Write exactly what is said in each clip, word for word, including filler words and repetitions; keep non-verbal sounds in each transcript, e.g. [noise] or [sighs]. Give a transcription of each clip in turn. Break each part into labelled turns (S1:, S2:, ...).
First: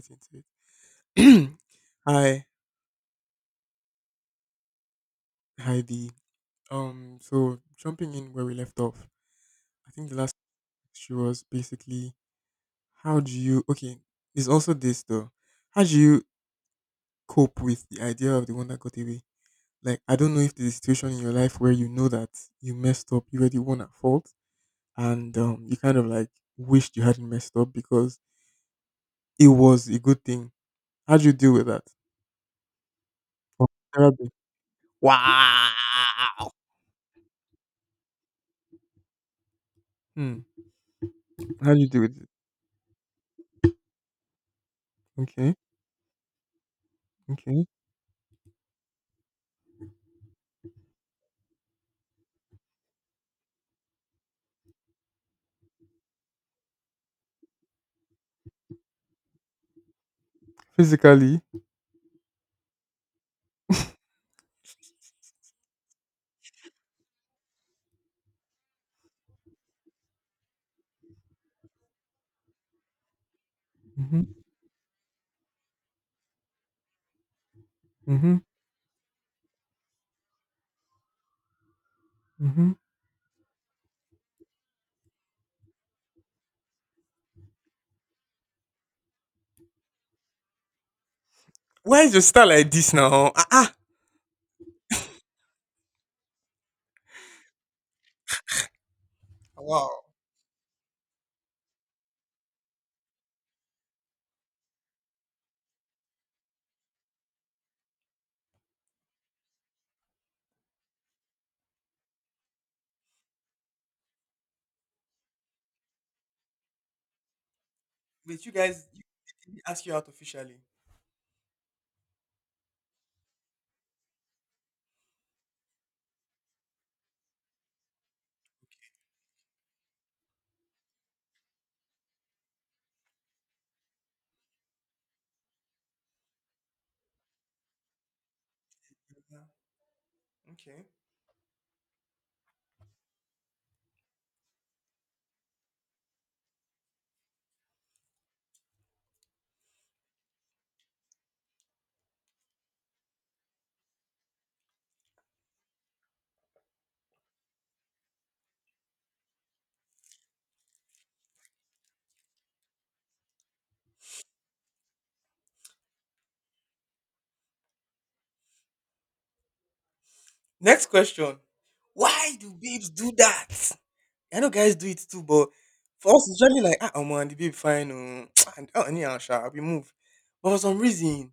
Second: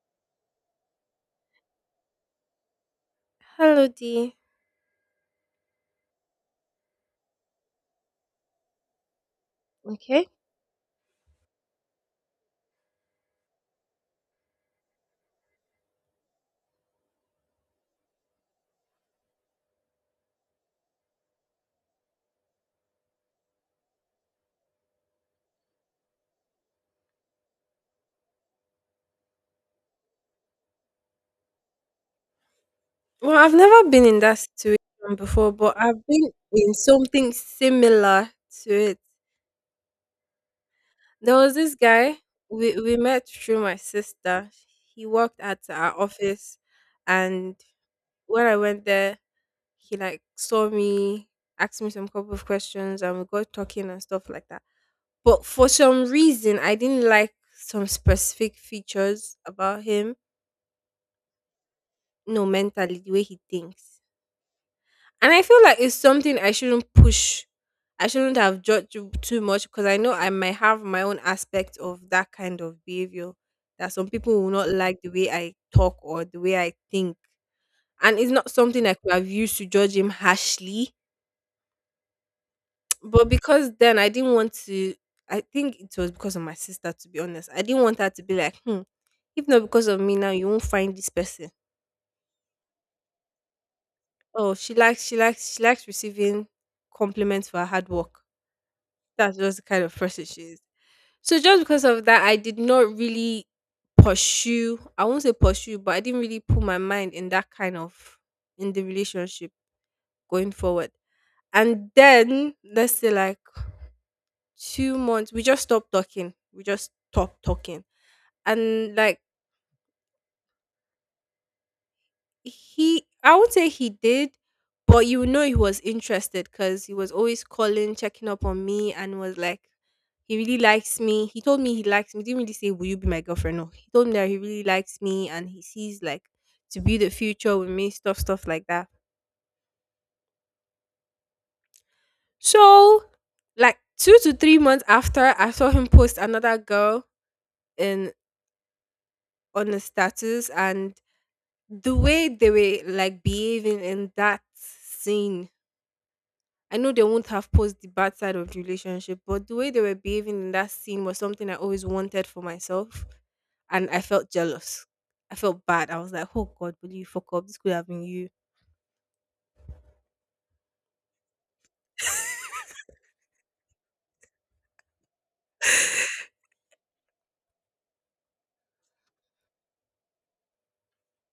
S1: Right into it. [clears throat] Hi,
S2: Hello, D.
S1: hi D. Um, so jumping in where we left off, I think the
S2: Okay.
S1: last issue was basically how do you okay, there's also this though. How do you cope with the idea of the one that got away? Like I don't know if there's a situation in your life where you know that you messed up, you were the one at fault, and um you kind of like wished you hadn't messed up because it was a good thing. How do you deal with that?
S2: Well, I've
S1: Or
S2: never been in
S1: therapy?
S2: that situation before,
S1: Wow.
S2: but I've been in something similar to it.
S1: Hmm.
S2: There was
S1: How
S2: this
S1: do you deal with
S2: guy
S1: it?
S2: we, we met through my sister. He worked
S1: Okay.
S2: at our office, and
S1: Okay.
S2: when I went there, he like saw me, asked me some couple of questions, and we got talking and stuff like that. But for some reason, I didn't like some specific features about him.
S1: Physically?
S2: No, mentally, the way he thinks. And I feel like it's something I shouldn't push. I shouldn't have judged you too much because I know I might have my own aspect of that kind of behavior that some
S1: Mm-hmm.
S2: people will not like the way I talk or the way I think. And it's
S1: Mm-hmm.
S2: not something I could have used to judge him harshly.
S1: Mm-hmm.
S2: But because then I didn't want to, I think it was because of my sister, to be honest. I didn't want her to be like, hmm, if not because of me now, you won't find this person.
S1: Why is your style like this now? Ah, ah.
S2: Oh, she likes, she likes, she likes receiving compliments for her hard work. That's just the kind
S1: Wow.
S2: of person she is. So just because of that, I did not really pursue. I won't say pursue, but I didn't really put my mind in that kind of in the relationship going forward. And then let's say like two months, we just stopped talking. We just stopped talking,
S1: Wait, you guys,
S2: and
S1: you,
S2: like.
S1: they did ask you out officially.
S2: He, I would say he did, but you know he was interested cuz he was always calling, checking up on me and was like he really likes me. He told me he likes me. He didn't really say will you be my girlfriend? No. He told me that he really likes me and he sees like to build a future with me, stuff stuff like that.
S1: Yeah. Okay.
S2: So, like two to three months after I saw him post another girl in on the status and the way they were like behaving in that scene, I know they won't have posed the bad side of the relationship, but the way they were behaving in that scene was something I always wanted for myself. And I felt jealous. I felt bad. I was like, oh God, will you fuck up? This could have been you.
S1: Next question. Why do babes do that? I know guys do it too, but
S2: [laughs]
S1: for us, it's usually like, ah, I'm on the babe, fine. Um, [tsk] and oh, anyhow, sha, we move. But for some reason,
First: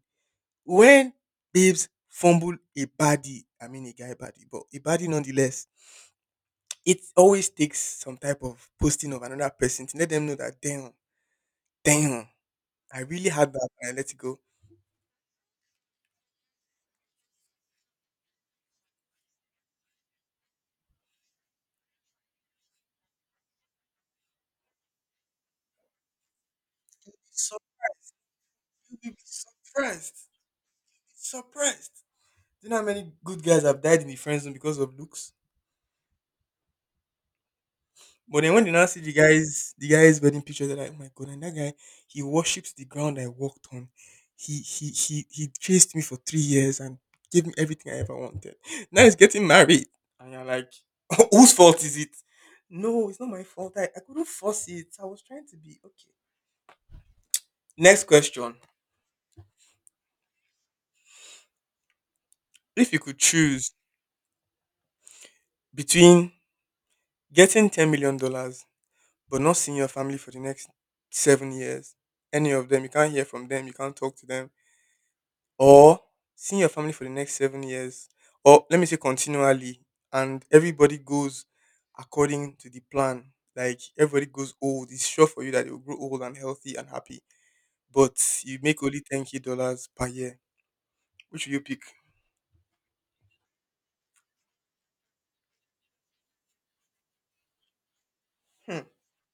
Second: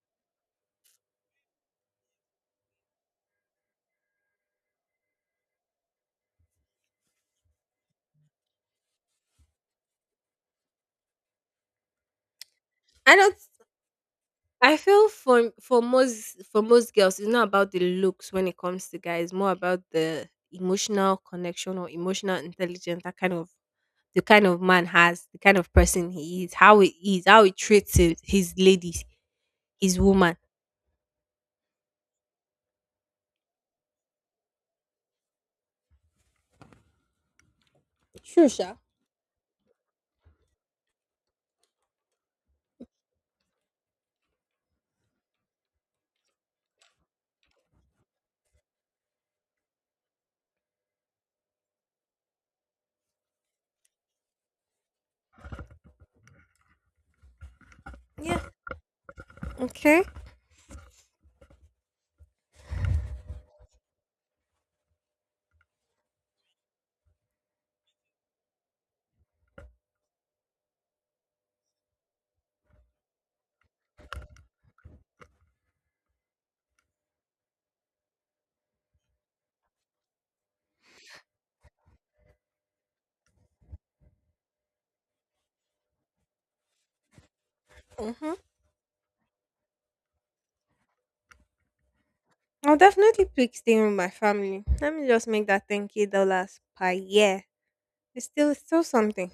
S1: when babes fumble a body, I mean, a guy body, but a body nonetheless, it always takes some type of posting of another person to let them know that, damn, Damn, I
S2: I
S1: really
S2: don't
S1: had that and I let it go.
S2: I feel for for most for most girls, it's not about the looks when it comes to guys, more about the emotional connection or emotional intelligence, that kind of the kind of man has, the kind of person he is, how he is, how he
S1: Some
S2: treats his, his ladies,
S1: people be
S2: his
S1: surprised.
S2: woman.
S1: Surprised. Do you know how many good guys have died in the friend zone because of looks? But then when they now see the guys, the guys' wedding pictures, they're like, oh my god. And that guy, he worships the ground I walked on. He he he he chased me for three years and gave me everything I ever wanted. Now he's getting married. And you're like, [laughs] whose fault is it? No, it's not my fault. I, I couldn't force it. I was trying to be okay. Next
S2: Yeah.
S1: question.
S2: Okay.
S1: If you could choose between getting ten million dollars but not seeing your family for the next seven years, any of them, you can't hear from them, you can't talk to them, or seeing your family for the next seven years, or let me say continually, and everybody goes according to the plan. Like everybody goes old, it's sure for you that you'll grow old and healthy and happy, but
S2: Mhm.
S1: you make only ten k dollars per year. Which will you pick?
S2: I'll definitely pick staying with my family. Let me just make that ten k dollars per year. It's still it's
S1: Hmm.
S2: still something.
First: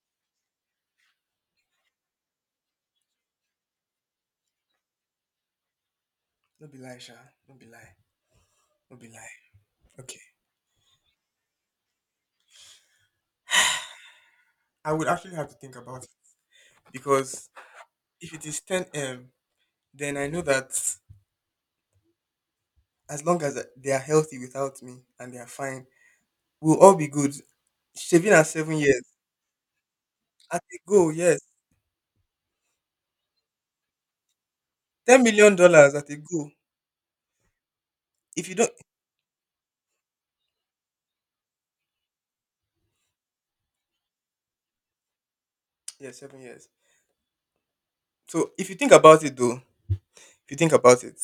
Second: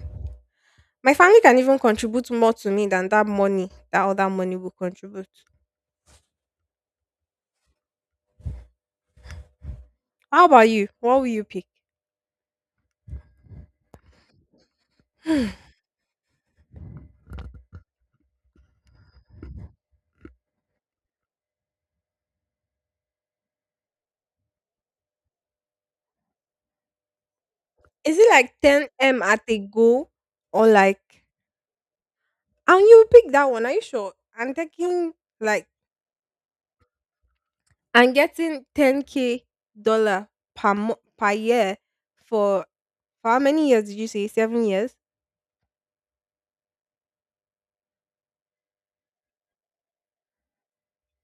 S2: My family can even contribute more to me than that money, that other money will contribute.
S1: Don't be lie, Sha. Don't be lie. Don't be lie. Okay.
S2: How about you? What will you pick?
S1: I would actually have to think about it because if it is 10 m then I know that as long as they are healthy without me and they are fine, we'll all be good.
S2: Is it
S1: Shaving at
S2: like
S1: seven
S2: ten
S1: years
S2: m at a go,
S1: at
S2: or
S1: a go,
S2: like
S1: yes,
S2: and you pick that one? Are you sure? I'm taking
S1: ten million
S2: like
S1: dollars at a go.
S2: I'm
S1: If you
S2: getting
S1: don't,
S2: ten k dollar per mo- per year for, for how many years did you say? Seven years.
S1: [tsk] yeah, seven years. So if you think about it, though, if you think about it,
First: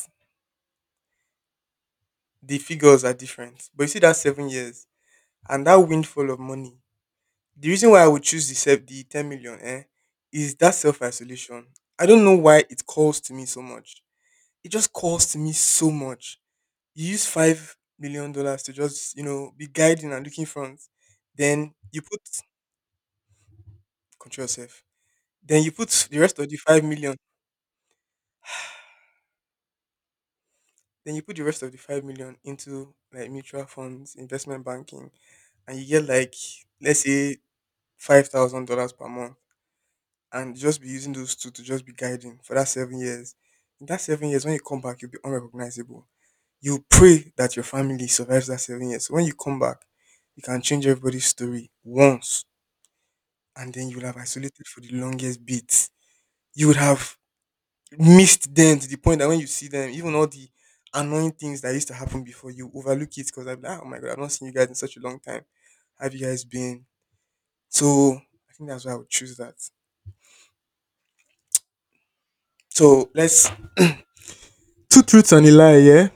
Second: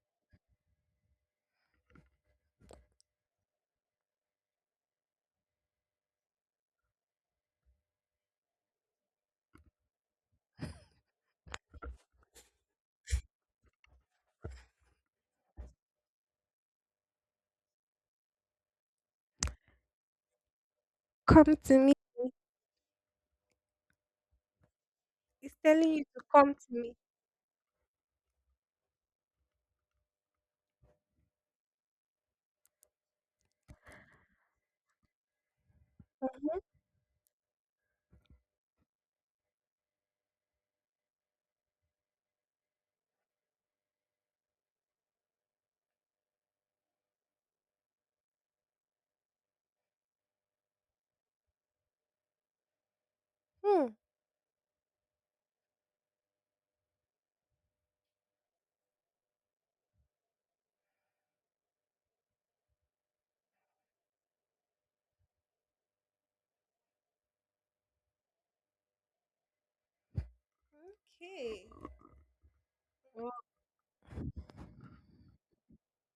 S1: the figures are different. But you see that seven years and that windfall of money. The reason why I would choose the se- the ten million, eh, is that self isolation. I don't know why it calls to me so much. It just calls to me so much. You use five million dollars to just you know be guiding and looking front,
S2: Come
S1: then
S2: to me.
S1: you put control yourself,
S2: It's
S1: then you put
S2: telling you
S1: the
S2: to
S1: rest of
S2: come
S1: the
S2: to
S1: five
S2: me.
S1: million then you put the rest of the five million into like mutual funds investment banking, and you get, like, let's say five thousand dollars per month and just be using those two to just be guiding for that seven years. In that seven years, when you come back you'll be unrecognizable. You pray that your family survives that seven years so when you come back you can change everybody's story once, and then
S2: Mm.
S1: you will have isolated for the longest bit. You would have missed them to the point that when you see them, even all the annoying things that used to happen before, you overlook it because I'm like, oh my god, I've not seen you guys in such a long time. Have you guys been? So I think that's why I would choose that.
S2: Okay.
S1: So
S2: Wow.
S1: let's two truths and a lie. Yeah,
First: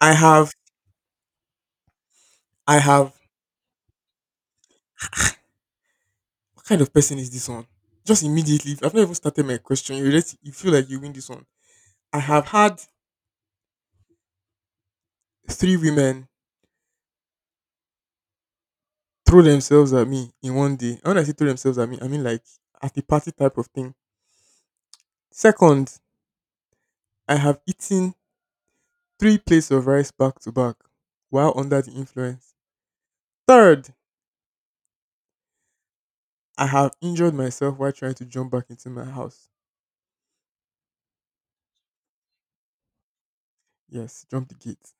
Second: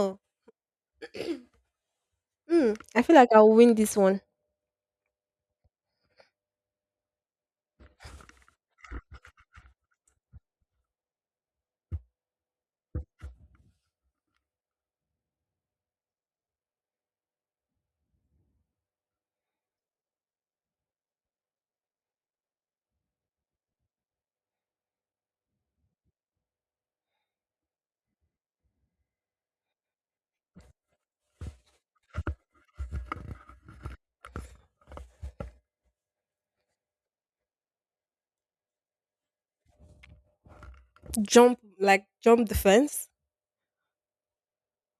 S1: I have,
S2: Hmm.
S1: I
S2: I
S1: have.
S2: feel like I'll win this one.
S1: What kind of person is this one? Just immediately, I've not even started my question. You just you feel like you win this one. I have had three women throw themselves at me in one day. And when I say throw themselves at me, I mean like at the party type of thing. Second, I have eaten three plates of rice back to back while under the influence. Third, I have injured myself while trying to jump back into my house.
S2: Jump, like jump the fence.
S1: Yes, jump the gate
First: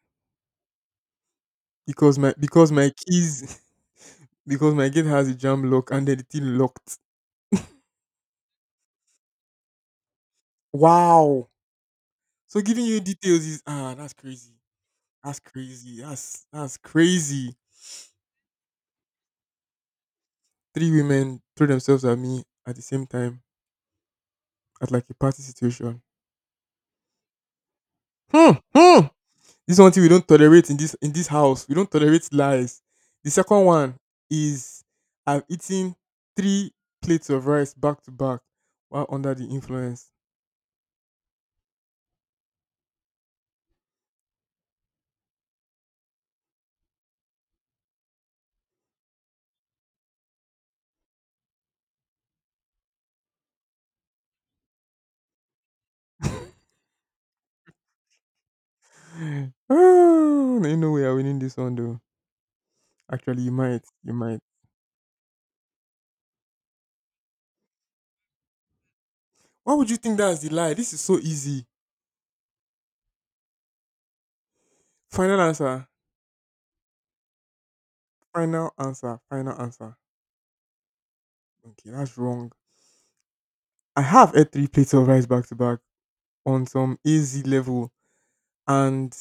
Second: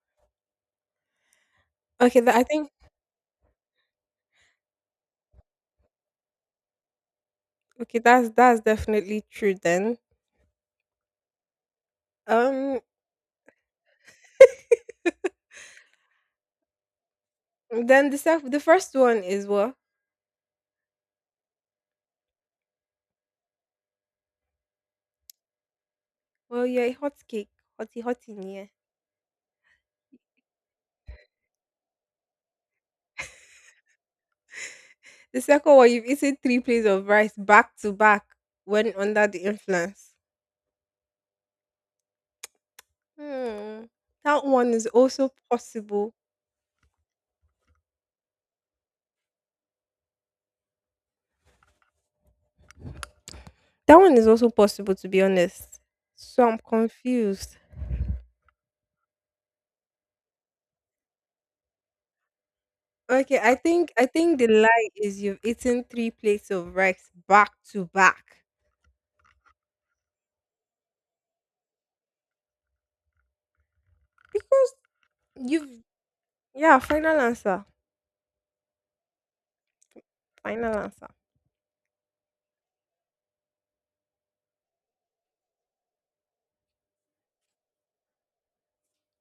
S1: because
S2: Okay,
S1: my
S2: that, I
S1: because
S2: think.
S1: my keys [laughs] because my gate has a jam lock and then the thing locked.
S2: Okay, that's that's definitely true. Then,
S1: Wow! So
S2: um,
S1: giving you details is ah that's crazy. That's crazy. That's that's crazy.
S2: then the sec- the first one is what?
S1: Three women threw themselves at me at the same time at like a party situation.
S2: Well, you're a hot cake, hotty hotty,
S1: Hmm,
S2: yeah.
S1: hmm. This is one thing we don't tolerate in this in this house. We don't tolerate lies. The second one is
S2: The
S1: I've
S2: second one,
S1: eaten
S2: you've eaten three
S1: three
S2: plates of
S1: plates
S2: rice
S1: of rice
S2: back to
S1: back to
S2: back
S1: back
S2: when
S1: while
S2: under
S1: under
S2: the
S1: the influence.
S2: influence. Hmm. That one is also possible. That one is also possible, to be honest.
S1: [sighs] [laughs]
S2: So I'm confused.
S1: oh, ain't no way i winning this one though.
S2: Okay,
S1: Actually, you
S2: I
S1: might,
S2: think I
S1: you
S2: think
S1: might.
S2: the lie is you've eaten three plates of rice back to back
S1: Why would you think that's the lie? This is so easy.
S2: because
S1: Final
S2: you've
S1: answer.
S2: yeah. Final answer.
S1: Final answer. Final answer.
S2: Final answer.
S1: Okay, that's wrong. I have ate three plates of rice back to back on some easy level, and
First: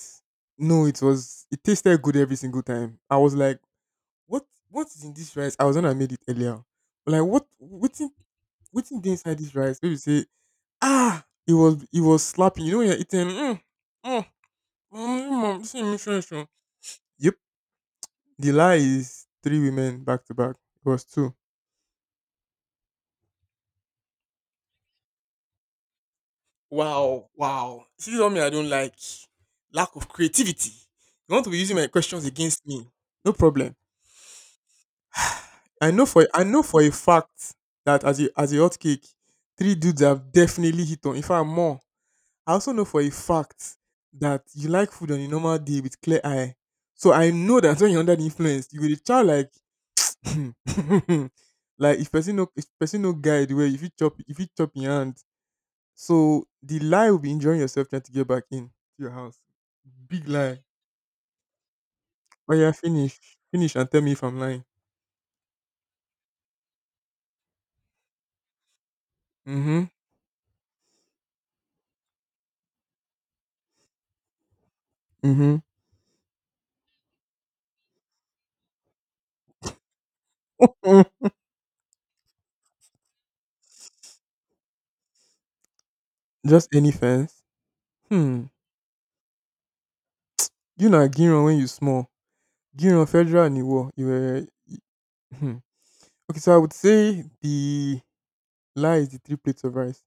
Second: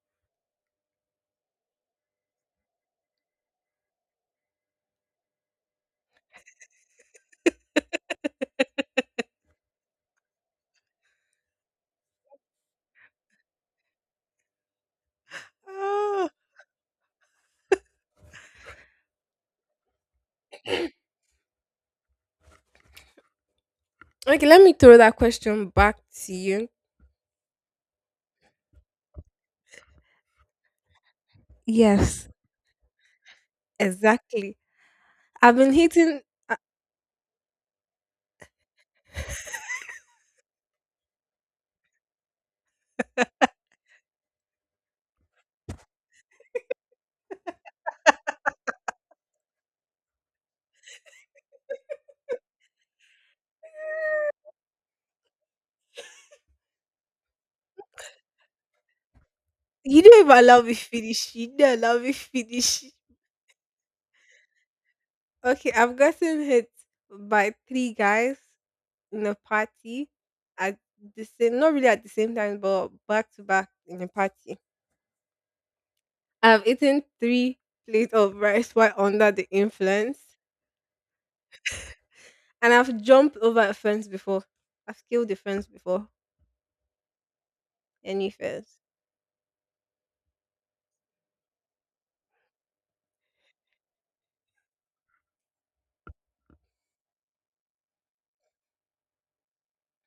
S1: no, it was it tasted good every single time. I was like, what what is in this rice? I was the one. I made it earlier. But, like, what what's in what's in inside this rice? Maybe say, ah it was it was slapping. You know when you're eating mm, mm, mm, mm, mm, this thing is so
S2: Ah.
S1: strong." Yep. The lie is three women back to back. It was two.
S2: Okay, let me throw that question back to you.
S1: Wow, wow. This is something I don't like. Lack of creativity. You want to be using my questions
S2: Yes.
S1: against me. No problem.
S2: Exactly. I've been
S1: I know
S2: hitting.
S1: for I know for a fact that as a as a hot cake, three dudes have definitely hit on. In fact, more. I also know for a fact that you like food on a normal day with clear eye. So I know that [laughs] when you're under the influence, you will dey chow like [laughs] like if person no if person no guide well, if you chop if you chop your hand. So the lie will be enjoying yourself trying to get back in to your house.
S2: You don't
S1: Big
S2: even
S1: lie.
S2: allow me finish. You don't allow me
S1: Oh
S2: finish.
S1: yeah, finish. Finish and tell me if I'm lying.
S2: Okay, I've gotten hit by three guys in a
S1: Mm-hmm.
S2: party at the same, not really at the same time, but back to back in a party.
S1: Mm-hmm.
S2: I've eaten three plates of rice while under the influence, and I've jumped over a fence before. I've killed a fence before,
S1: [laughs] Just any fence.
S2: any
S1: Hmm.
S2: fence.
S1: You know, Giron when you small, Giron Federal and Iwo, you were hmm. Okay, so I would say the lie is the three plates of rice.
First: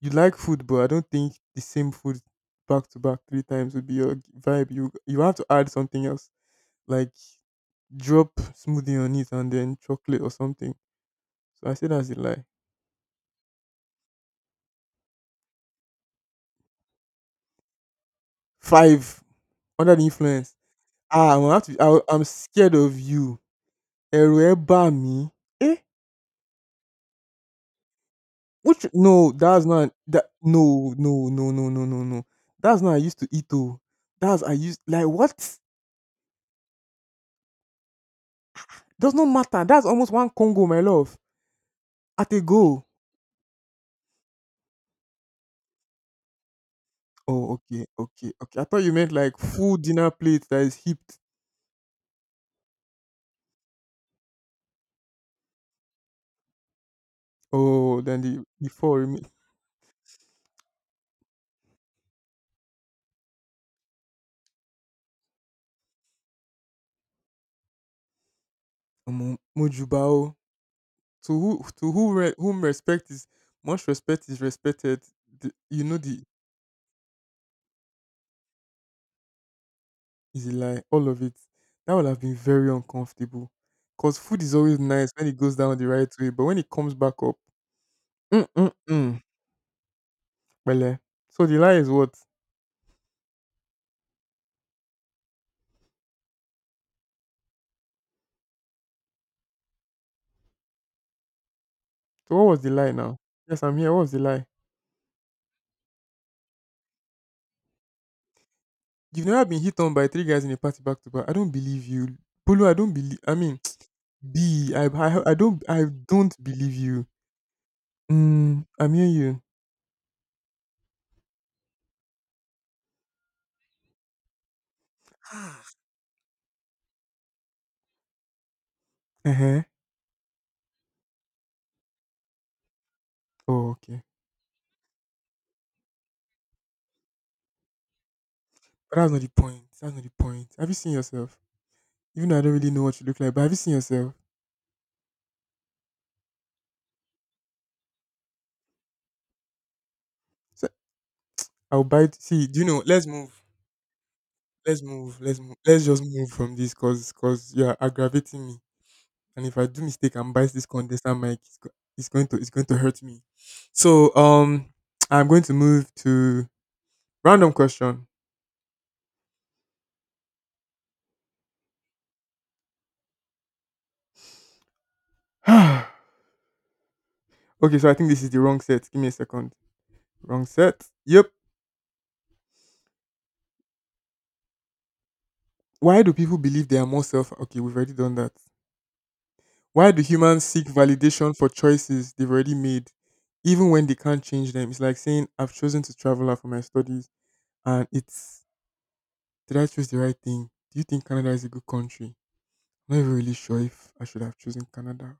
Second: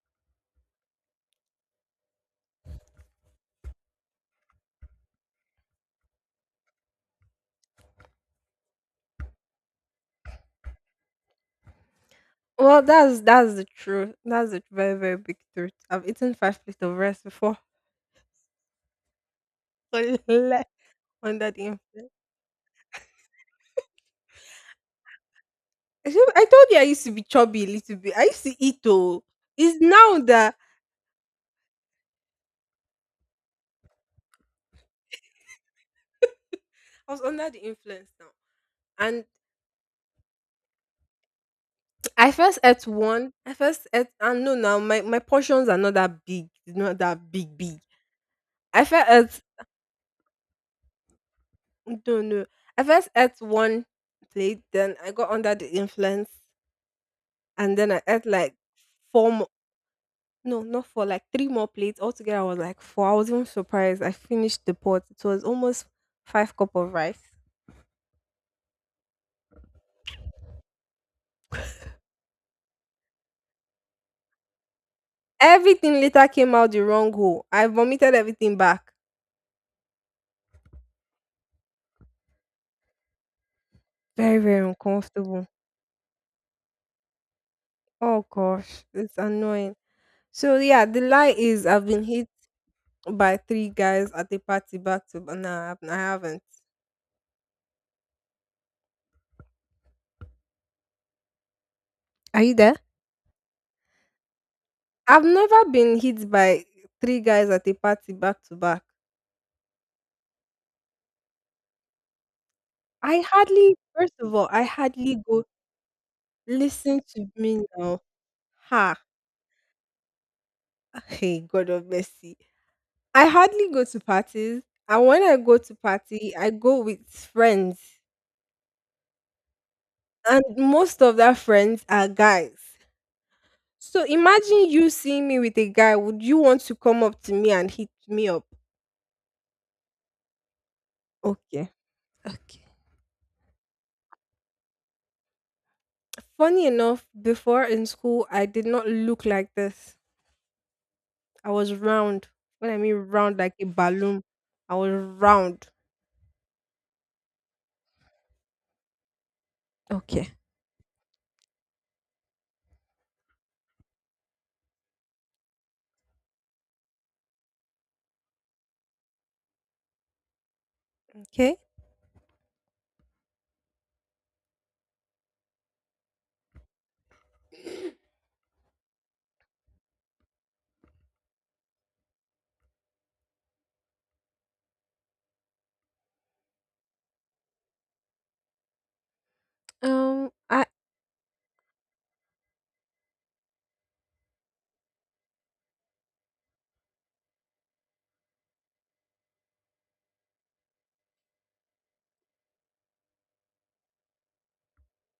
S1: You like food, but I don't think the same food back to back three times would be your vibe. You you have to add something else, like drop smoothie on it and then chocolate or something. So I say that's a lie.
S2: Well, that's that's the truth. That's a very very big truth. I've eaten five plates of rice before.
S1: Five under the
S2: [laughs]
S1: influence.
S2: Ole,
S1: Ah, I'm
S2: under
S1: gonna
S2: the
S1: have to.
S2: influence.
S1: I, I'm scared of you. Ẹ̀rù ẹ̀ bà mí. Eh?
S2: I should- I told you I used to be chubby a little bit. I used to eat
S1: Which
S2: though.
S1: no, that's
S2: It's
S1: not
S2: now
S1: that,
S2: that
S1: no, no, no, no, no, no, no. That's not I used to eat though. That's I used like what?
S2: I was under the influence now.
S1: Does not
S2: And
S1: matter. That's almost one Congo, my love.
S2: I
S1: At a
S2: first ate
S1: go.
S2: one. I first ate and no now my, my portions are not that big. It's not that
S1: Oh,
S2: big big.
S1: okay, okay, okay. I thought
S2: I
S1: you
S2: first
S1: meant like
S2: ate.
S1: full dinner plate that is heaped.
S2: Don't know. I first ate one plate, then I got under the influence, and then
S1: Oh,
S2: I
S1: then
S2: ate
S1: the
S2: like
S1: the four remain.
S2: four more. No, not four, like three more plates. Altogether, I was like four. I was even surprised. I finished the pot. It was almost five cup of rice.
S1: Omo, Mojuba oh. To who to who re, whom respect is much respect is respected. The, you
S2: Everything
S1: know the
S2: later came out the wrong hole. I vomited everything back.
S1: is a lie. All of it. That would have been very uncomfortable. Because
S2: Very,
S1: food is
S2: very
S1: always nice when it
S2: uncomfortable.
S1: goes down the right way, but when it comes back up,
S2: Oh gosh, it's
S1: mm-mm-mm.
S2: annoying. So yeah,
S1: Well,
S2: the lie
S1: so the
S2: is
S1: lie
S2: I've
S1: is
S2: been
S1: what?
S2: hit by three guys at a party back to, but nah, I haven't.
S1: So
S2: Are
S1: what
S2: you
S1: was the
S2: there?
S1: lie now? Yes, I'm here. What was the lie?
S2: I've never been hit by three guys at a party back to back.
S1: You've never been hit on by three guys in a party back to back. I don't believe you. Polo, I don't believe.
S2: I
S1: I mean,
S2: hardly first
S1: [tsk]
S2: of all, I
S1: B, I,
S2: hardly
S1: I, I
S2: go
S1: don't, I don't believe
S2: listen
S1: you.
S2: to me now.
S1: Mm, I'm
S2: Ha!
S1: hearing you.
S2: [laughs] Hey, God of mercy. I hardly go to parties, and when I go
S1: [sighs]
S2: to party, I go with friends,
S1: Uh-huh.
S2: and most of that friends are guys.
S1: Oh, okay.
S2: So imagine you seeing me with a guy, would you want to come up to me and hit me up?
S1: But that's not the point. That's not the point. Have you seen yourself?
S2: Okay,
S1: Even though I don't
S2: okay.
S1: really know what you look like, but have you seen yourself?
S2: Funny enough, before in school, I did not look like this.
S1: So
S2: I was
S1: I'll bite.
S2: round.
S1: See, do you
S2: When I
S1: know?
S2: mean
S1: Let's
S2: round,
S1: move.
S2: like a balloon, I
S1: Let's
S2: was
S1: move. Let's move.
S2: round.
S1: Let's just move from this, cause, cause you are aggravating me. And if I do mistake and
S2: Okay.
S1: bite this condenser mic, it's, go- it's going to, it's going to hurt me. So, um, I'm going to move to random question.
S2: Okay.
S1: [sighs] okay, so I think this is the wrong set. Give me a second. Wrong set. Yep. Why do people believe they are more self? Okay, we've already done that. Why do
S2: Um,
S1: humans
S2: I
S1: seek validation for choices they've already made, even when they can't change them? It's like saying, "I've chosen to travel out for my studies." And it's did I choose the right thing? Do you think Canada is a good country? I'm not even really sure if I should have chosen Canada.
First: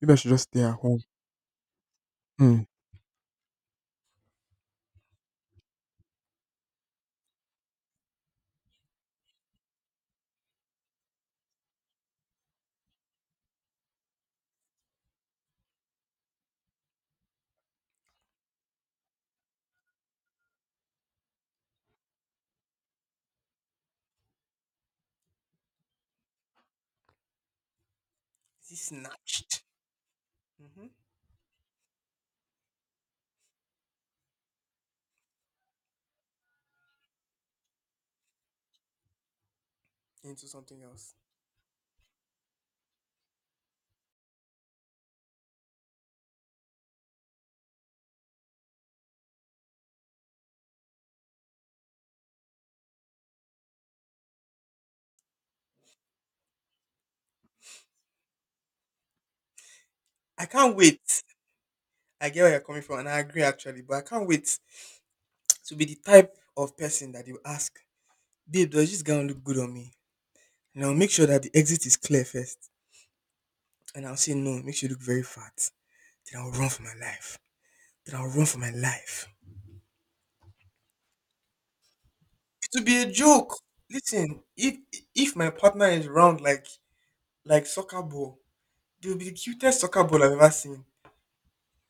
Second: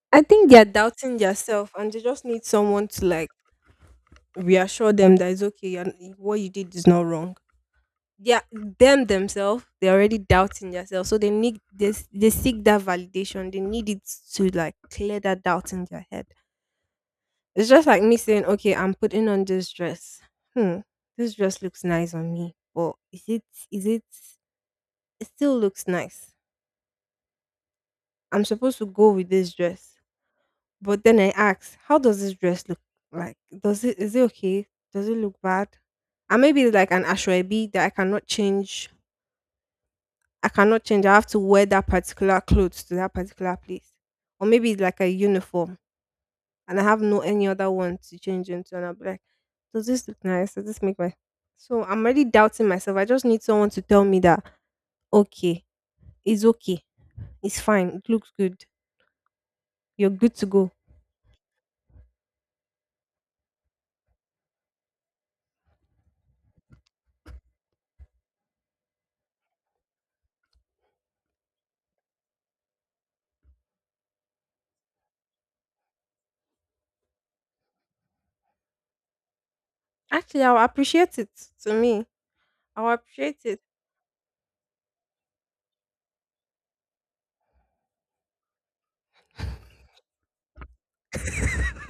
S1: Maybe I
S2: I
S1: should just
S2: think they
S1: stay
S2: are
S1: at home.
S2: doubting themselves, and they just need
S1: Hmm.
S2: someone to like reassure them that it's okay, and what you did is not wrong. Yeah, them themselves, they're already doubting themselves, so they need this. They seek that validation. They need it to like clear that doubt in their head. It's just like me saying, "Okay, I'm putting on this dress. Hmm, this dress looks nice on me, but is it? Is it? It still looks nice. I'm
S1: Is it
S2: supposed to go with this
S1: snatched
S2: dress.
S1: hmm
S2: But then I asked, how does this dress look like? Does it is it okay? Does it look bad? And maybe it's like an ashwabi that I cannot change.
S1: into
S2: I
S1: something
S2: cannot change.
S1: else?
S2: I have to wear that particular clothes to that particular place. Or maybe it's like a uniform and I have no any other one to change into. And I'll be like, does this look nice? Does this make my so I'm already doubting myself. I just need someone to tell me that okay, it's okay, it's fine, it looks good, you're good
S1: I
S2: to go.
S1: can't wait. I get where you're coming from, and I agree actually, but I can't wait to be the type of person that you ask, babe, does this gown look good on me? And I'll make sure that the exit is clear first. And I'll say no, it makes you look very fat. Then I'll run for my life. Then I'll run for my life.
S2: Actually, I'll appreciate it to me.
S1: It will
S2: I'll
S1: be a
S2: appreciate
S1: joke.
S2: it.
S1: Listen, if if my partner is round like like soccer ball, they will be the cutest soccer ball I've ever seen.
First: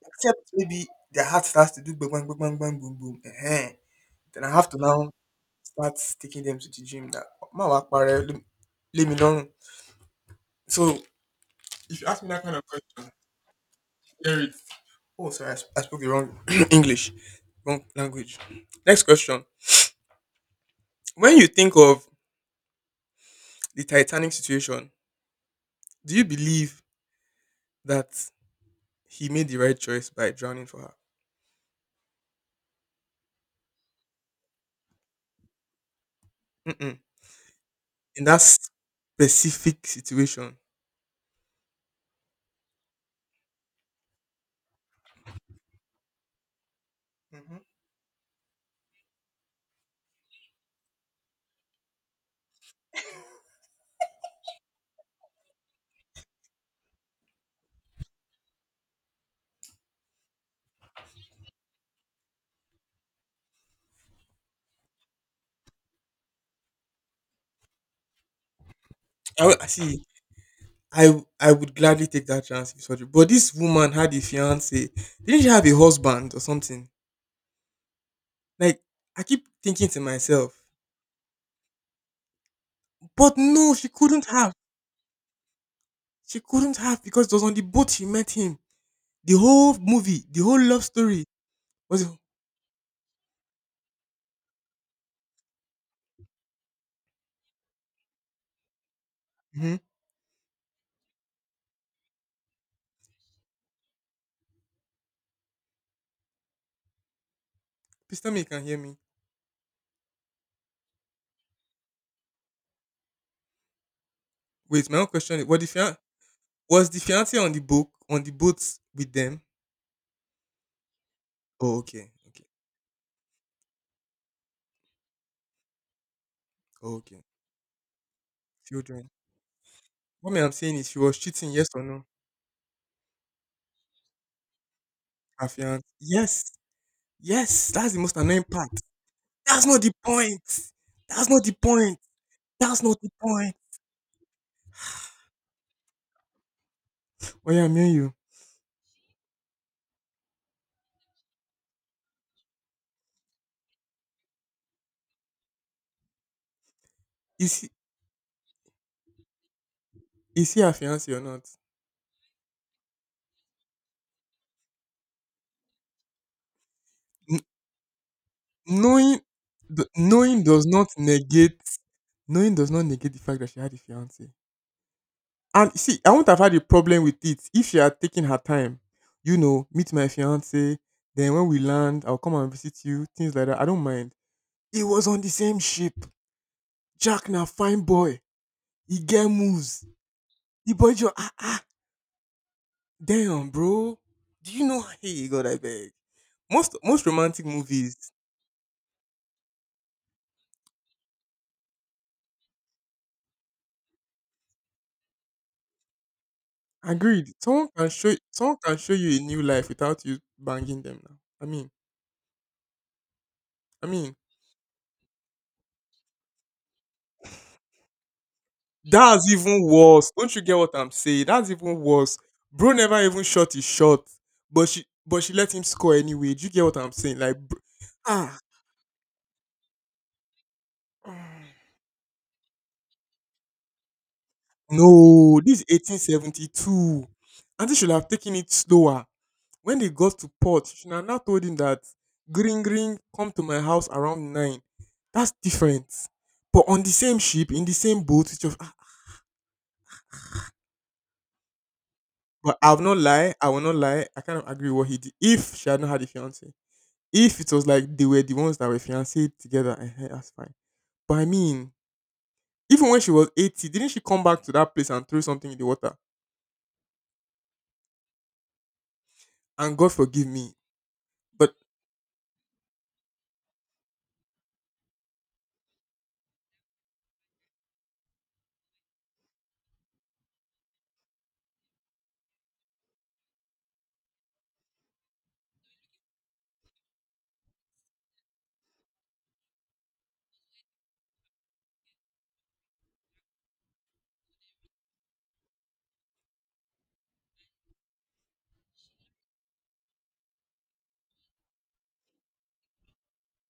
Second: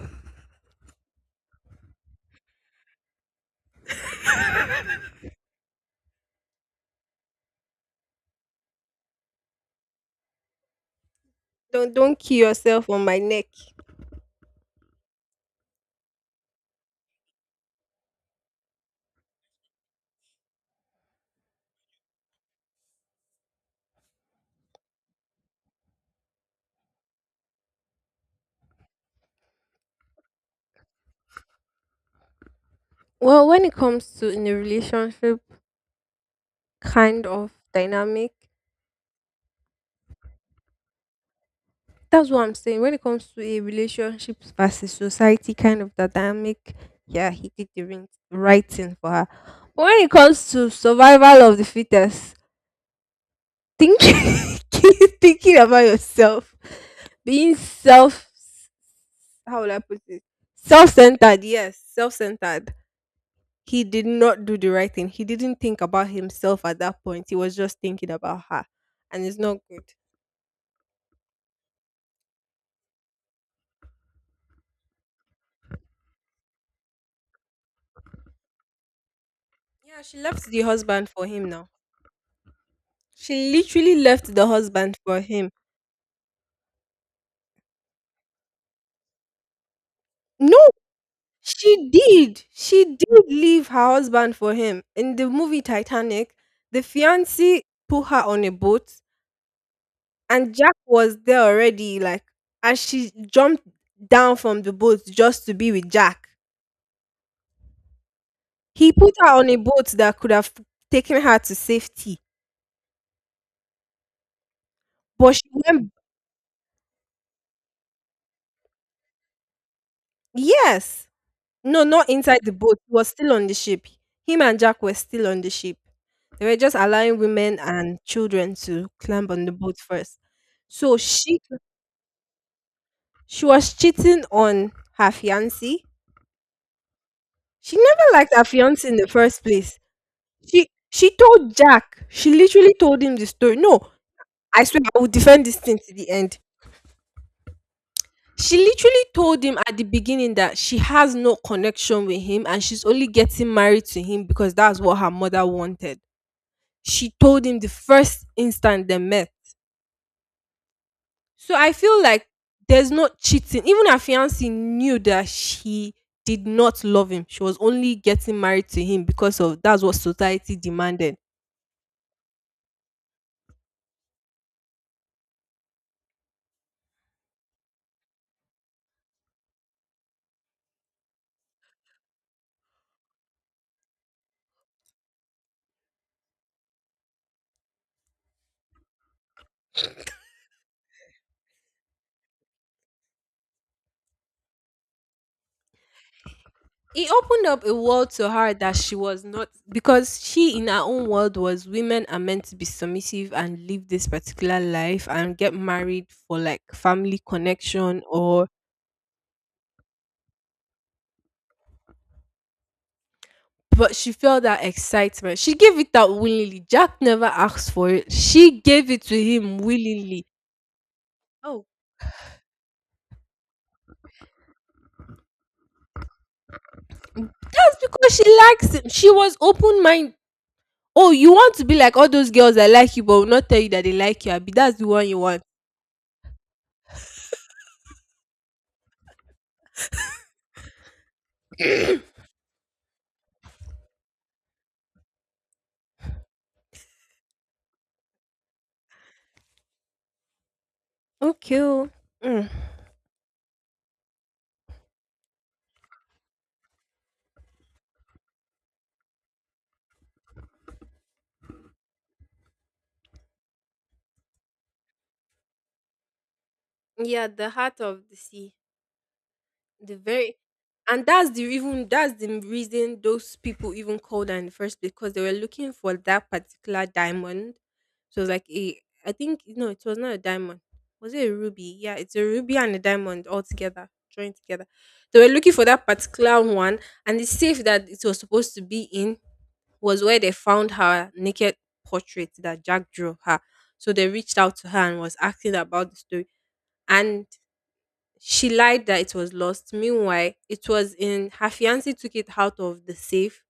S1: Except maybe their heart starts to do bang bang bang bang boom boom. uh Then I have to now start taking them to the gym. That my work pare, let me let me know. So
S2: Don't
S1: if you
S2: don't
S1: ask me
S2: kill
S1: that kind of
S2: yourself on
S1: question,
S2: my neck.
S1: hear it. Oh, sorry, I, sp- I spoke the wrong [clears throat] English, wrong language. Next question: when you think of the Titanic situation, do you believe that he made the right choice by drowning for her?
S2: Well, when it comes to in a relationship
S1: Mm-mm.
S2: kind of
S1: In
S2: dynamic,
S1: that specific situation,
S2: that's what I'm saying. When it comes to a relationship versus society kind of dynamic, yeah, he
S1: mhm.
S2: did the rin- right thing for her. But when it comes to survival of the fittest, thinking [laughs] keep thinking about yourself, being self how will I put it? Self centered, yes, self centered. He did not do the right thing. He didn't think about himself at that point. He was just thinking about her. And it's
S1: I
S2: not
S1: w-
S2: good.
S1: see. I w- I would gladly take that chance if surgery. But this woman had a fiance. Didn't she have a husband or something? Like, I keep thinking to
S2: Yeah, she left the
S1: myself,
S2: husband for him now.
S1: but
S2: She
S1: no, she
S2: literally
S1: couldn't
S2: left the
S1: have.
S2: husband for him.
S1: She couldn't have because it was on the boat she met him. The whole movie, the
S2: No,
S1: whole love story
S2: she
S1: was.
S2: did. She did leave her husband for him. In the movie Titanic, the fiance put her on a boat
S1: Mm-hmm.
S2: and Jack was there already, like, and she jumped down from the boat just to be with Jack.
S1: Please tell me you can hear
S2: He
S1: me.
S2: put her on a boat that could have taken her to safety.
S1: Wait, my own
S2: But
S1: question
S2: she
S1: is: Was the
S2: went
S1: fian- was the fiance on the boat on the boat with them?
S2: Yes.
S1: Oh,
S2: No, not
S1: okay,
S2: inside
S1: okay.
S2: the boat. He was still on the ship. Him and Jack were still on the ship. They were just allowing
S1: Okay.
S2: women and children to
S1: Children.
S2: climb on the boat first.
S1: What me I'm saying is
S2: So
S1: she was
S2: she
S1: cheating, yes or no?
S2: she was cheating on her
S1: Her
S2: fiancé.
S1: fiance. Yes. Yes.
S2: She
S1: That's the
S2: never
S1: most
S2: liked her
S1: annoying part.
S2: fiancé in the first
S1: That's
S2: place.
S1: not the point.
S2: She she
S1: That's not the
S2: told
S1: point.
S2: Jack. She literally
S1: That's not
S2: told
S1: the
S2: him the
S1: point.
S2: story. No, I swear I will defend this thing to the end.
S1: Why am hearing you?
S2: She literally told him at the beginning that she has no connection with him and she's only getting married to him because that's what her mother wanted. She told him
S1: Is he,
S2: the first instant they met.
S1: is he her fiance or not?
S2: So I feel like there's no cheating. Even her fiance knew that she did not love him.
S1: N-
S2: She was only getting married to him
S1: knowing
S2: because of that's
S1: the,
S2: what
S1: knowing
S2: society
S1: does not
S2: demanded.
S1: negate knowing does not negate the fact that she had a fiance. And see, I wouldn't have had a problem with it if she had taken her time. You know, meet my fiance, then when we land, I'll come and visit you, things like that. I don't mind. He was on the same ship. Jack na fine boy. He get moves. The boy just ah ah damn bro. Do you know hey God I beg. Most most
S2: It
S1: romantic
S2: opened up a world
S1: movies
S2: to her that she was not, because she in her own world was women are meant to be submissive and live this particular life and get married for like family
S1: agreed. Someone can
S2: connection
S1: show
S2: or
S1: someone can show you a new life without you banging them now. I mean. I
S2: but she
S1: mean
S2: felt that excitement. She gave it out willingly. Jack never asked for it. She gave it to
S1: that's
S2: him
S1: even worse.
S2: willingly.
S1: Don't you get what I'm saying? That's
S2: Oh,
S1: even worse. Bro never even shot his shot, but she but she let him score anyway. Do you get what I'm saying? Like bro,
S2: that's because she
S1: ah.
S2: likes him. She was open minded. Oh, you want to
S1: Ah.
S2: be like all those girls that like you but will not tell you that they like you, Abi. That's the one you
S1: No,
S2: want.
S1: this is eighteen seventy-two. Auntie should have taken it slower. When they got to port, she should have now told him that green green come to my house around nine. That's different. But on the same ship, in the same boat, it's just ah, ah.
S2: Okay. Oh. Mm.
S1: But I will not lie, I will not lie. I kind of agree with what he did. If she had not had a fiance, if it was like they were the ones that were fiancé together, eh, that's fine. But I mean, even when she was eighty, didn't she come back to that place and throw something in the water?
S2: Yeah, the heart of the sea.
S1: And God
S2: The
S1: forgive
S2: very
S1: me.
S2: and that's the
S1: But
S2: even that's the reason those people even called her in the first place, because they were looking for that particular diamond. So it was like a I think no, it was not a diamond. Was it a ruby? Yeah, it's a ruby and a diamond all together, joined together. They were looking for that particular one, and the safe that it was supposed to be in was where they found her naked portrait that Jack drew of her. So they reached out to her and was asking about the story. And she lied that it was lost. Meanwhile, it was in her fiance took it out of the safe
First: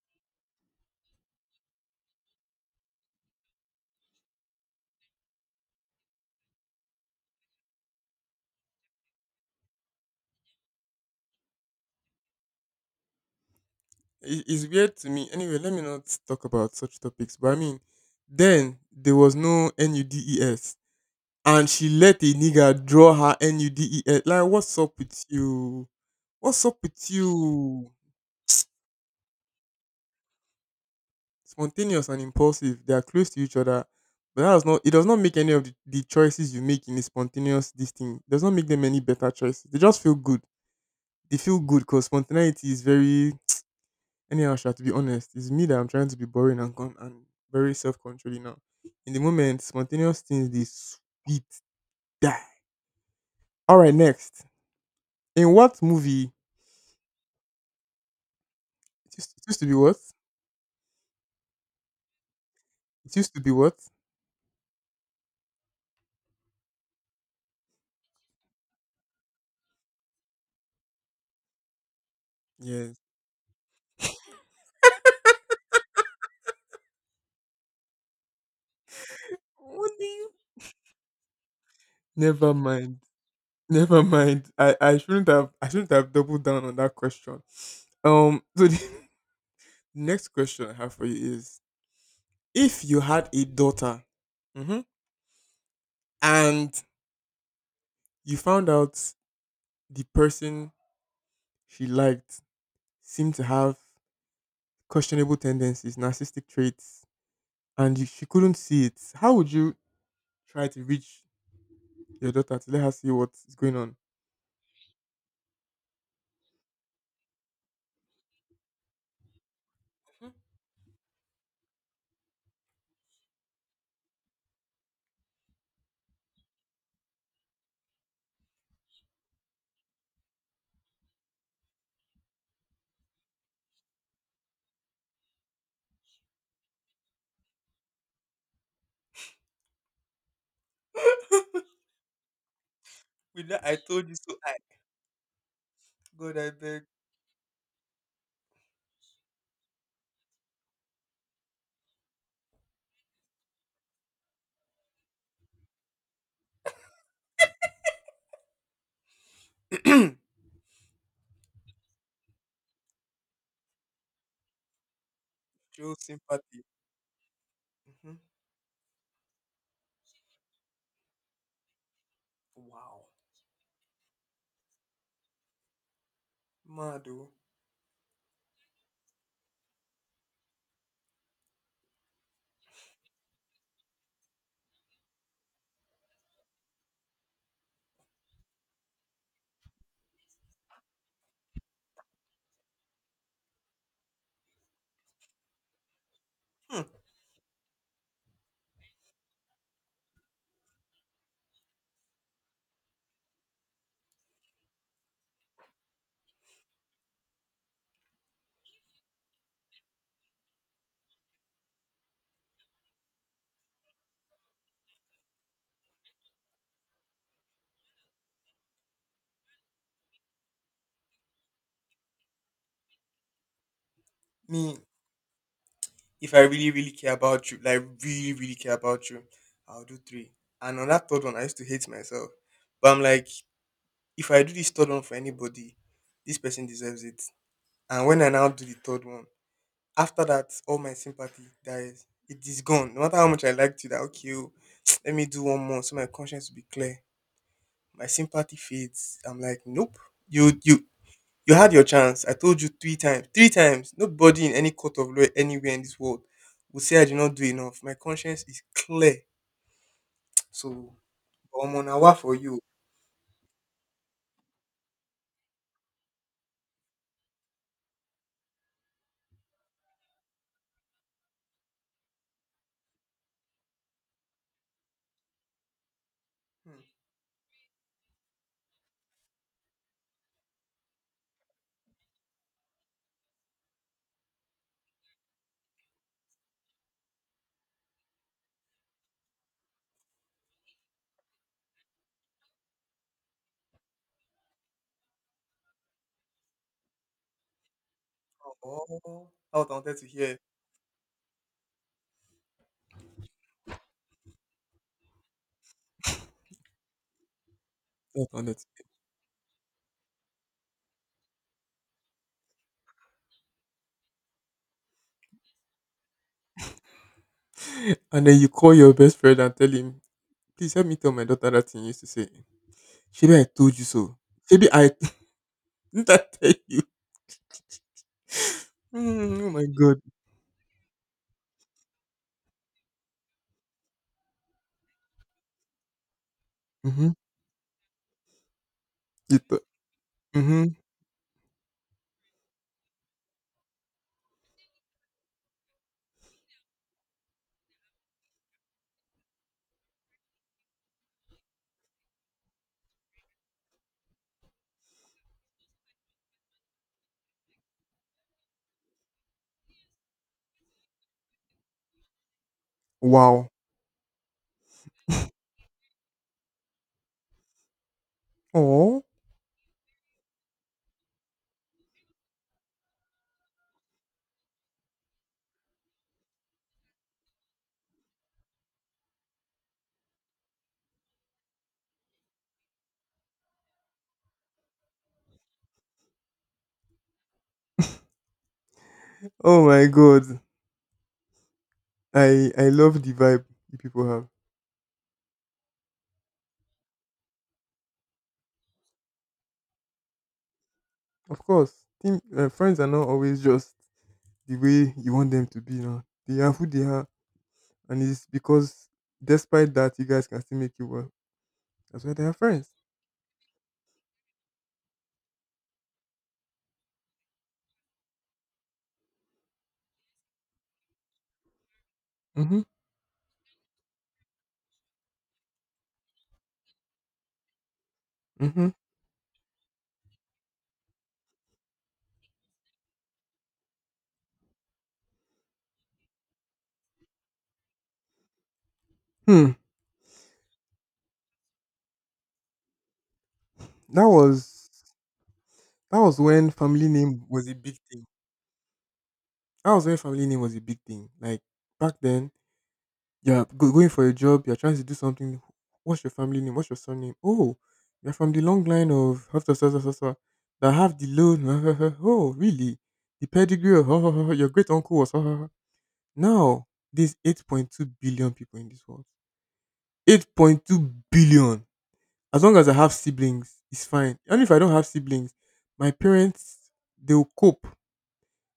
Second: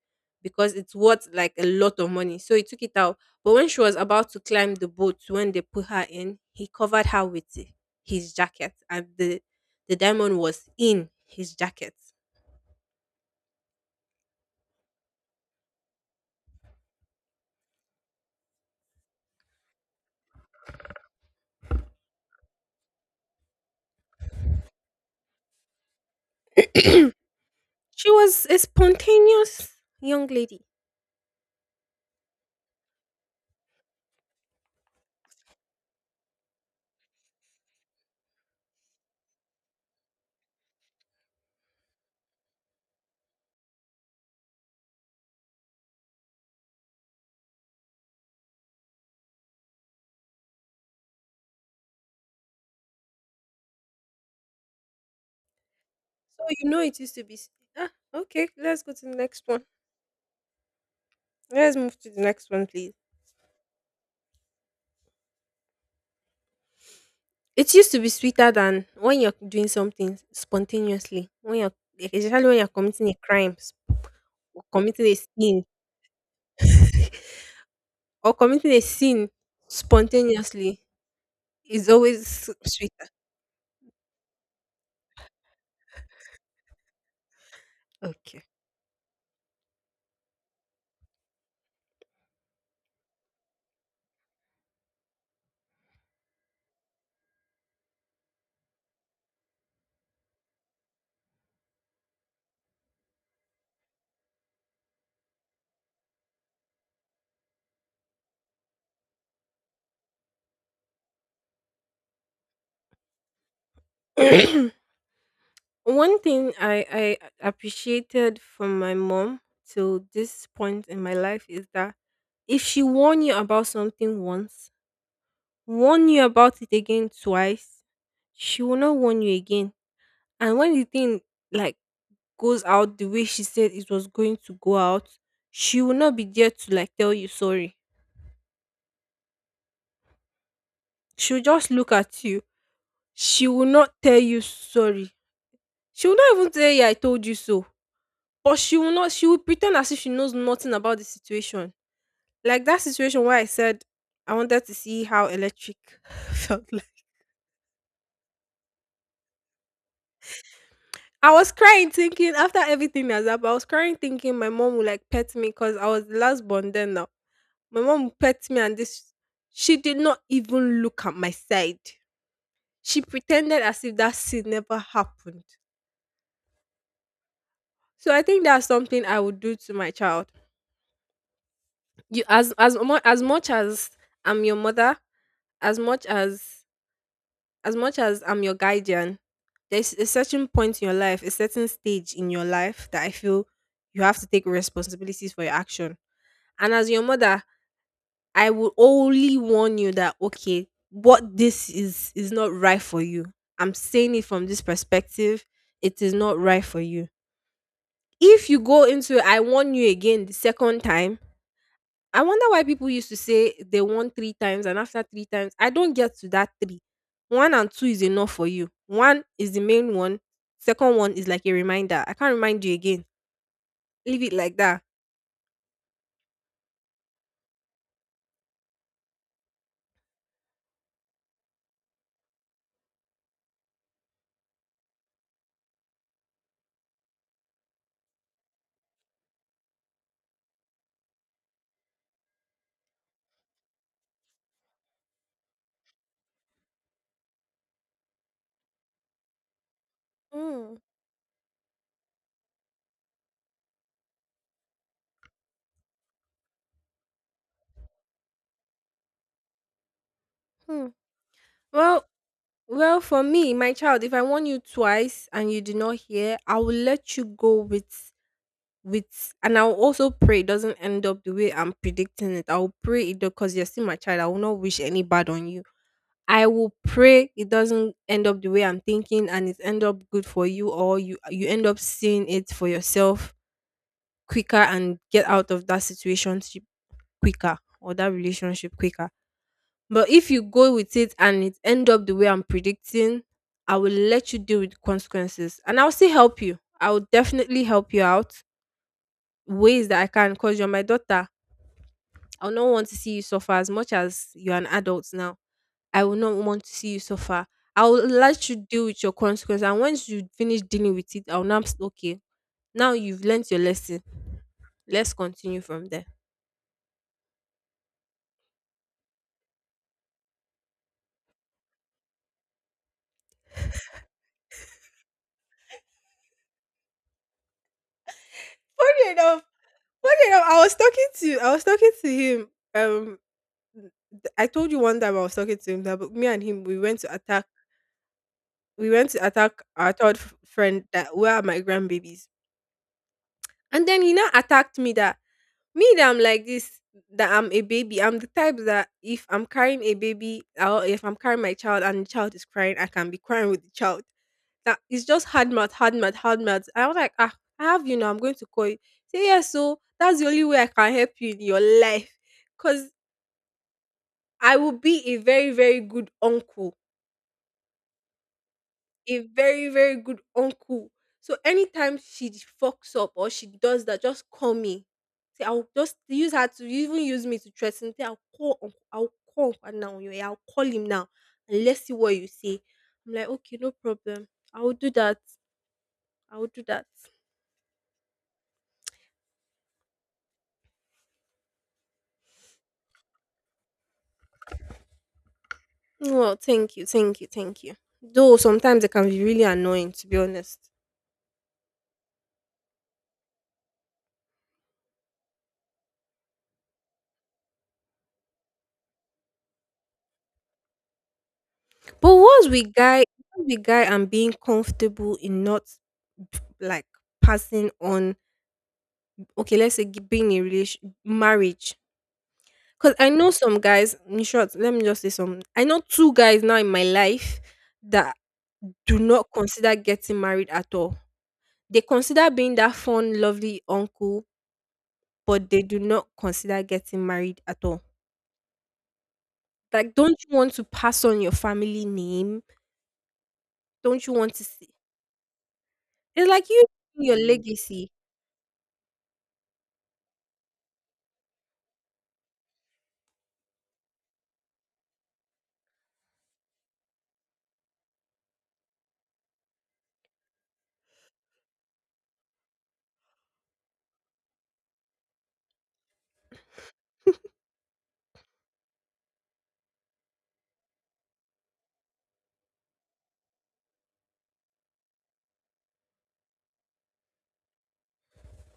S2: because it's worth like a lot of money. So he took it out. But when she was about to climb the boat, when they put her in, he covered her with his jacket, and the the diamond was in his jacket. [coughs]
S1: it- it's weird to me. Anyway, let me not talk about such topics. But I mean, then there was no NUDES, and she let a nigga draw her NUDES. Like, what's up with you? What's up with
S2: [clears throat]
S1: you?
S2: She was a
S1: [tsk]
S2: spontaneous young lady.
S1: Spontaneous and impulsive, they are close to each other, but that does not. It does not make any of the, the choices you make in a spontaneous this thing. It does not make them any better choices. They just feel good. They feel good because spontaneity is very. Anyhow, Sha, to be honest, it's me that I'm trying to be boring and con- and very self controlling now. In the moment, spontaneous things they sweet die. All right, next. In what movie?
S2: So you know it used to be. S- Ah, okay, let's go to the
S1: It used,
S2: next
S1: it used
S2: one.
S1: to be what?
S2: Let's move to the next one, please.
S1: It used to be what?
S2: It used to be sweeter than when you're doing something spontaneously, when you're like, especially when you're
S1: Yes.
S2: committing a crime s- or committing a sin or committing a sin
S1: What do you?
S2: spontaneously is always
S1: Never mind.
S2: sweeter.
S1: Never mind. I, I shouldn't have I shouldn't have doubled down on that question. Um.
S2: Okay.
S1: So the [laughs] next question I have for you is: if you had a daughter, mhm, and you found out the person she liked seemed to have questionable tendencies, narcissistic traits, and you, she couldn't see it. How would you try to reach your daughter to let her see what's going on?
S2: [clears throat] One thing I, I appreciated from my mom till
S1: Mhm.
S2: this point in my life is that if she warned you about something once, warn you about it again twice, she will not warn you again. And when the thing like goes out the way she said it was going to go out, she will not be there to like tell you sorry. She'll just look at you.
S1: With
S2: She
S1: that,
S2: will
S1: I
S2: not
S1: told you
S2: tell
S1: so.
S2: you
S1: I
S2: sorry. She will
S1: God,
S2: not
S1: I
S2: even say,
S1: beg.
S2: "Yeah, I told you so." But she will not, she will pretend as if she knows nothing about the situation. Like that situation where I said I wanted to see how electric [laughs] felt like.
S1: [clears throat]
S2: I was crying thinking after everything has happened, I was crying thinking my mom would like pet me because I
S1: Show
S2: was the last
S1: sympathy.
S2: born then now. My mom
S1: Hmm.
S2: pet me and this she did not even look at my side. She
S1: Wow,
S2: pretended as if that scene never happened.
S1: mad oh.
S2: So I think that's something I would do to my child. You as as much as much as I'm your mother, as much as as much as I'm your guardian, there's a certain point in your life, a certain stage in your life that I feel you have to take responsibilities for your action. And
S1: Hmm.
S2: as your mother, I will only warn you that okay, what this is is not right for you. I'm saying it from this perspective. It is not right for you. If you go into I warn you again the second time, I wonder why people used to say they warn three times and after three times, I don't get to that three. One and two is enough for you. One is the main one. Second one is like a reminder. I can't remind you again. Leave it like
S1: Me,
S2: that.
S1: if I really, really care about you, like really, really care about you, I'll do three. And on that third one, I used to hate myself. But I'm like, if I do this third one for anybody, this person deserves it. And when I now do the third one, after that, all my sympathy dies. It is gone. No matter how much I liked you, that okay, oh, [tsk] let me do one more so my conscience will be clear. My sympathy fades. I'm like, nope. You you
S2: Mm,
S1: you had your chance. I told you three times. Three times. Nobody in any court of law anywhere in this world will say I did not do enough. My conscience is clear. [tsk]
S2: hmm.
S1: So I'm on
S2: Well,
S1: hour for you.
S2: Well, for me, my child, if I warn you twice and you do not hear, I will let you go with with and I'll also pray it doesn't end up the way I'm predicting it. I'll pray it because you're still my child. I will not wish any bad on you. I will
S1: Hmm.
S2: pray it doesn't end up the way I'm thinking and it end up good for you, or you you end up seeing it for yourself quicker and get out of that situation quicker, or that relationship quicker. But if you go with it and it end up the way I'm predicting, I will let you deal with the consequences. And I'll still help you. I will definitely help you out
S1: Oh, that's what I
S2: ways
S1: wanted
S2: that
S1: to
S2: I
S1: hear.
S2: can
S1: That's
S2: because you're my daughter. I will not want to see you suffer as much as you're an adult now. I will not want to see you suffer. I will
S1: what I
S2: let
S1: wanted.
S2: you deal with your consequences. And once you finish dealing with it, I'll now s- okay. Now you've learnt your lesson. Let's continue from there.
S1: And then you call your best friend and tell him, please help me tell my daughter that thing you used to say. Maybe I told you so. Maybe I [laughs] didn't I tell you?
S2: Funny
S1: Mm,
S2: enough,
S1: oh my god.
S2: funny enough, I was talking to I was talking to him um th I told you one time I was talking to him that but me and him we went
S1: Mm-hmm.
S2: to attack we went to
S1: You thought.
S2: attack our third f
S1: Mm-hmm.
S2: friend that where are my grandbabies? And then he now attacked me that me that I'm like this, that I'm a baby. I'm the type that if I'm carrying a baby or if I'm carrying my child and the child is crying, I can be crying with the child. That it's just hard mouth, hard mouth, hard mouth. I was like, ah, I have you now. I'm going to call you. Say yes, so that's the only way I can help you in your life, cause
S1: Wow.
S2: I will be a very very good uncle,
S1: Oh.
S2: a very very good uncle so anytime she fucks up or she does that, just call me. Say, I'll just use her to even use me to threaten, say, I'll call uncle, i'll call uncle now. Yeah, I'll call him now and let's see what you say. I'm like, okay, no problem. I'll do that. i'll do that
S1: Oh my god. I I love the vibe you people have.
S2: well, thank you, thank you thank you Though sometimes it can be really annoying, to be honest.
S1: Of course, team uh, friends are not always just the way you want them to be. Now they are who they are, and it's because despite that, you guys can still make it work. That's why
S2: But
S1: they are
S2: what's
S1: friends.
S2: with guy what's with guy and being comfortable in not like passing on okay, let's say g- being in a relation marriage.
S1: Mm-hmm.
S2: Because I know some guys, in short, let me just say some. I know two guys now in my life that
S1: Mm-hmm.
S2: do not consider getting married at all. They consider being that fun, lovely uncle, but they do not consider getting married at all.
S1: Hmm.
S2: Like, don't you want to pass on your family name?
S1: That
S2: Don't you want to see?
S1: was that was
S2: It's
S1: when
S2: like you,
S1: family
S2: your
S1: name was a big
S2: legacy.
S1: thing. That was when family name was a big thing. Like back then, you're go- going for a job, you're trying to do something. What's your family name? What's your surname? Oh, you're from the long line of [laughs] of- of- of- of- of- that have the low. [laughs] Oh, really? The pedigree of [laughs] your great uncle was. [laughs] Now, there's eight point two billion people in this world. eight point two billion. As long as I have siblings, it's fine. And if I don't have siblings, my parents, they'll cope.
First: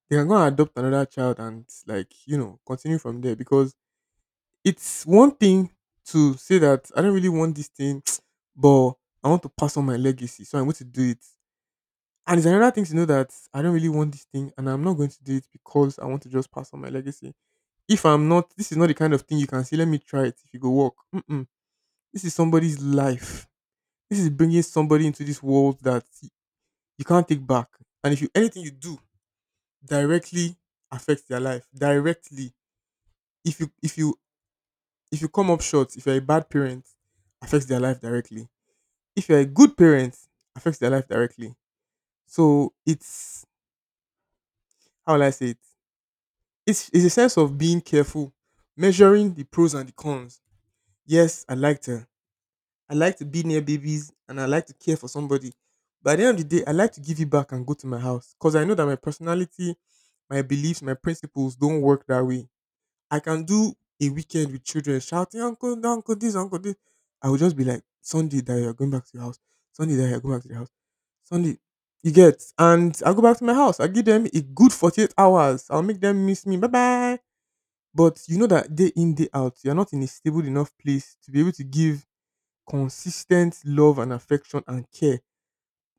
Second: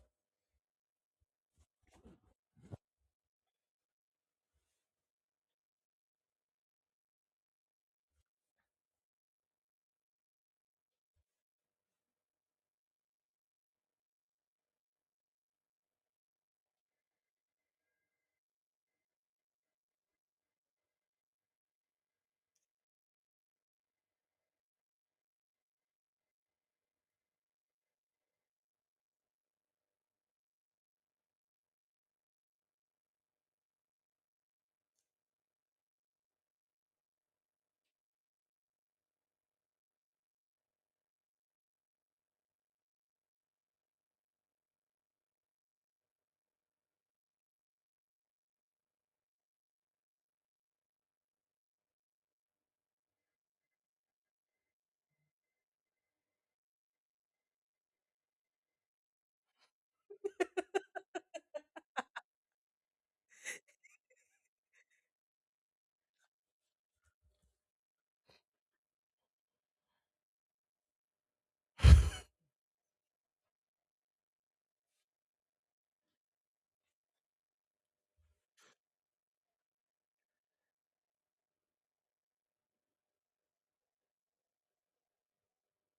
S1: They are going to adopt another child and, like, you know, continue from there because it's one thing to say that I don't really want this thing, [tsk] but I want to pass on my legacy, so I'm going to do it. And it's another thing to know that I don't really want this thing and I'm not going to do it because I want to just pass on my legacy. If I'm not, this is not the kind of thing you can say, let me try it if you go work. Mm-mm. This is somebody's life. This is bringing somebody into this world that you can't take back. And if you anything you do directly affects their life directly, if you if you if you come up short, if you're a bad parent, affects their life directly if you're a good parent, affects their life directly. So it's how will I say it? It's it's a sense of being careful, measuring the pros and the cons. Yes, I liked her. I like to be near babies and I like to care for somebody. But at the end of the day, I like to give it back and go to my house because I know that my personality, my beliefs, my principles don't work that way. I can do a weekend with children shouting, "Uncle, no, uncle, this, uncle, this." I would just be like, "Sunday that you're going back to your house. Sunday that you're going back to the house. Sunday." You get, and I go back to my house. I give them a good forty-eight hours. I'll make them miss me. Bye bye. But you know that day in, day out, you're not in a stable enough place to be able to give consistent love and affection and care.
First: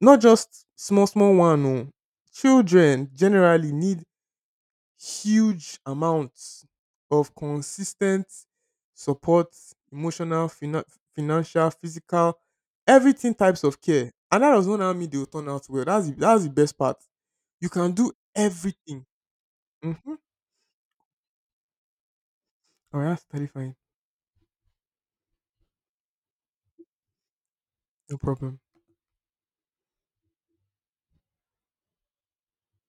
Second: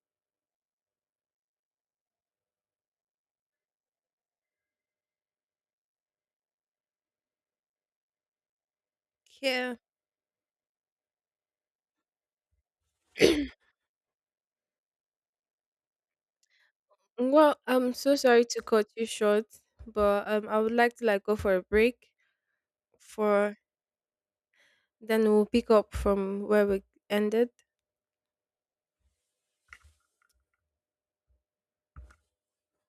S1: Not just small, small one. No. Children generally need huge amounts of consistent support,
S2: Yeah.
S1: emotional, fina- financial, physical, everything
S2: [clears throat]
S1: types of care. And that does not how me they will turn out well. That's the, that's the best part.
S2: Well,
S1: You can
S2: I'm
S1: do
S2: so sorry to cut
S1: everything.
S2: you short,
S1: Mm-hmm.
S2: but um, I would like to like go for a break
S1: All right, that's
S2: for
S1: terrifying.
S2: then we'll pick up from where we ended.
S1: No problem.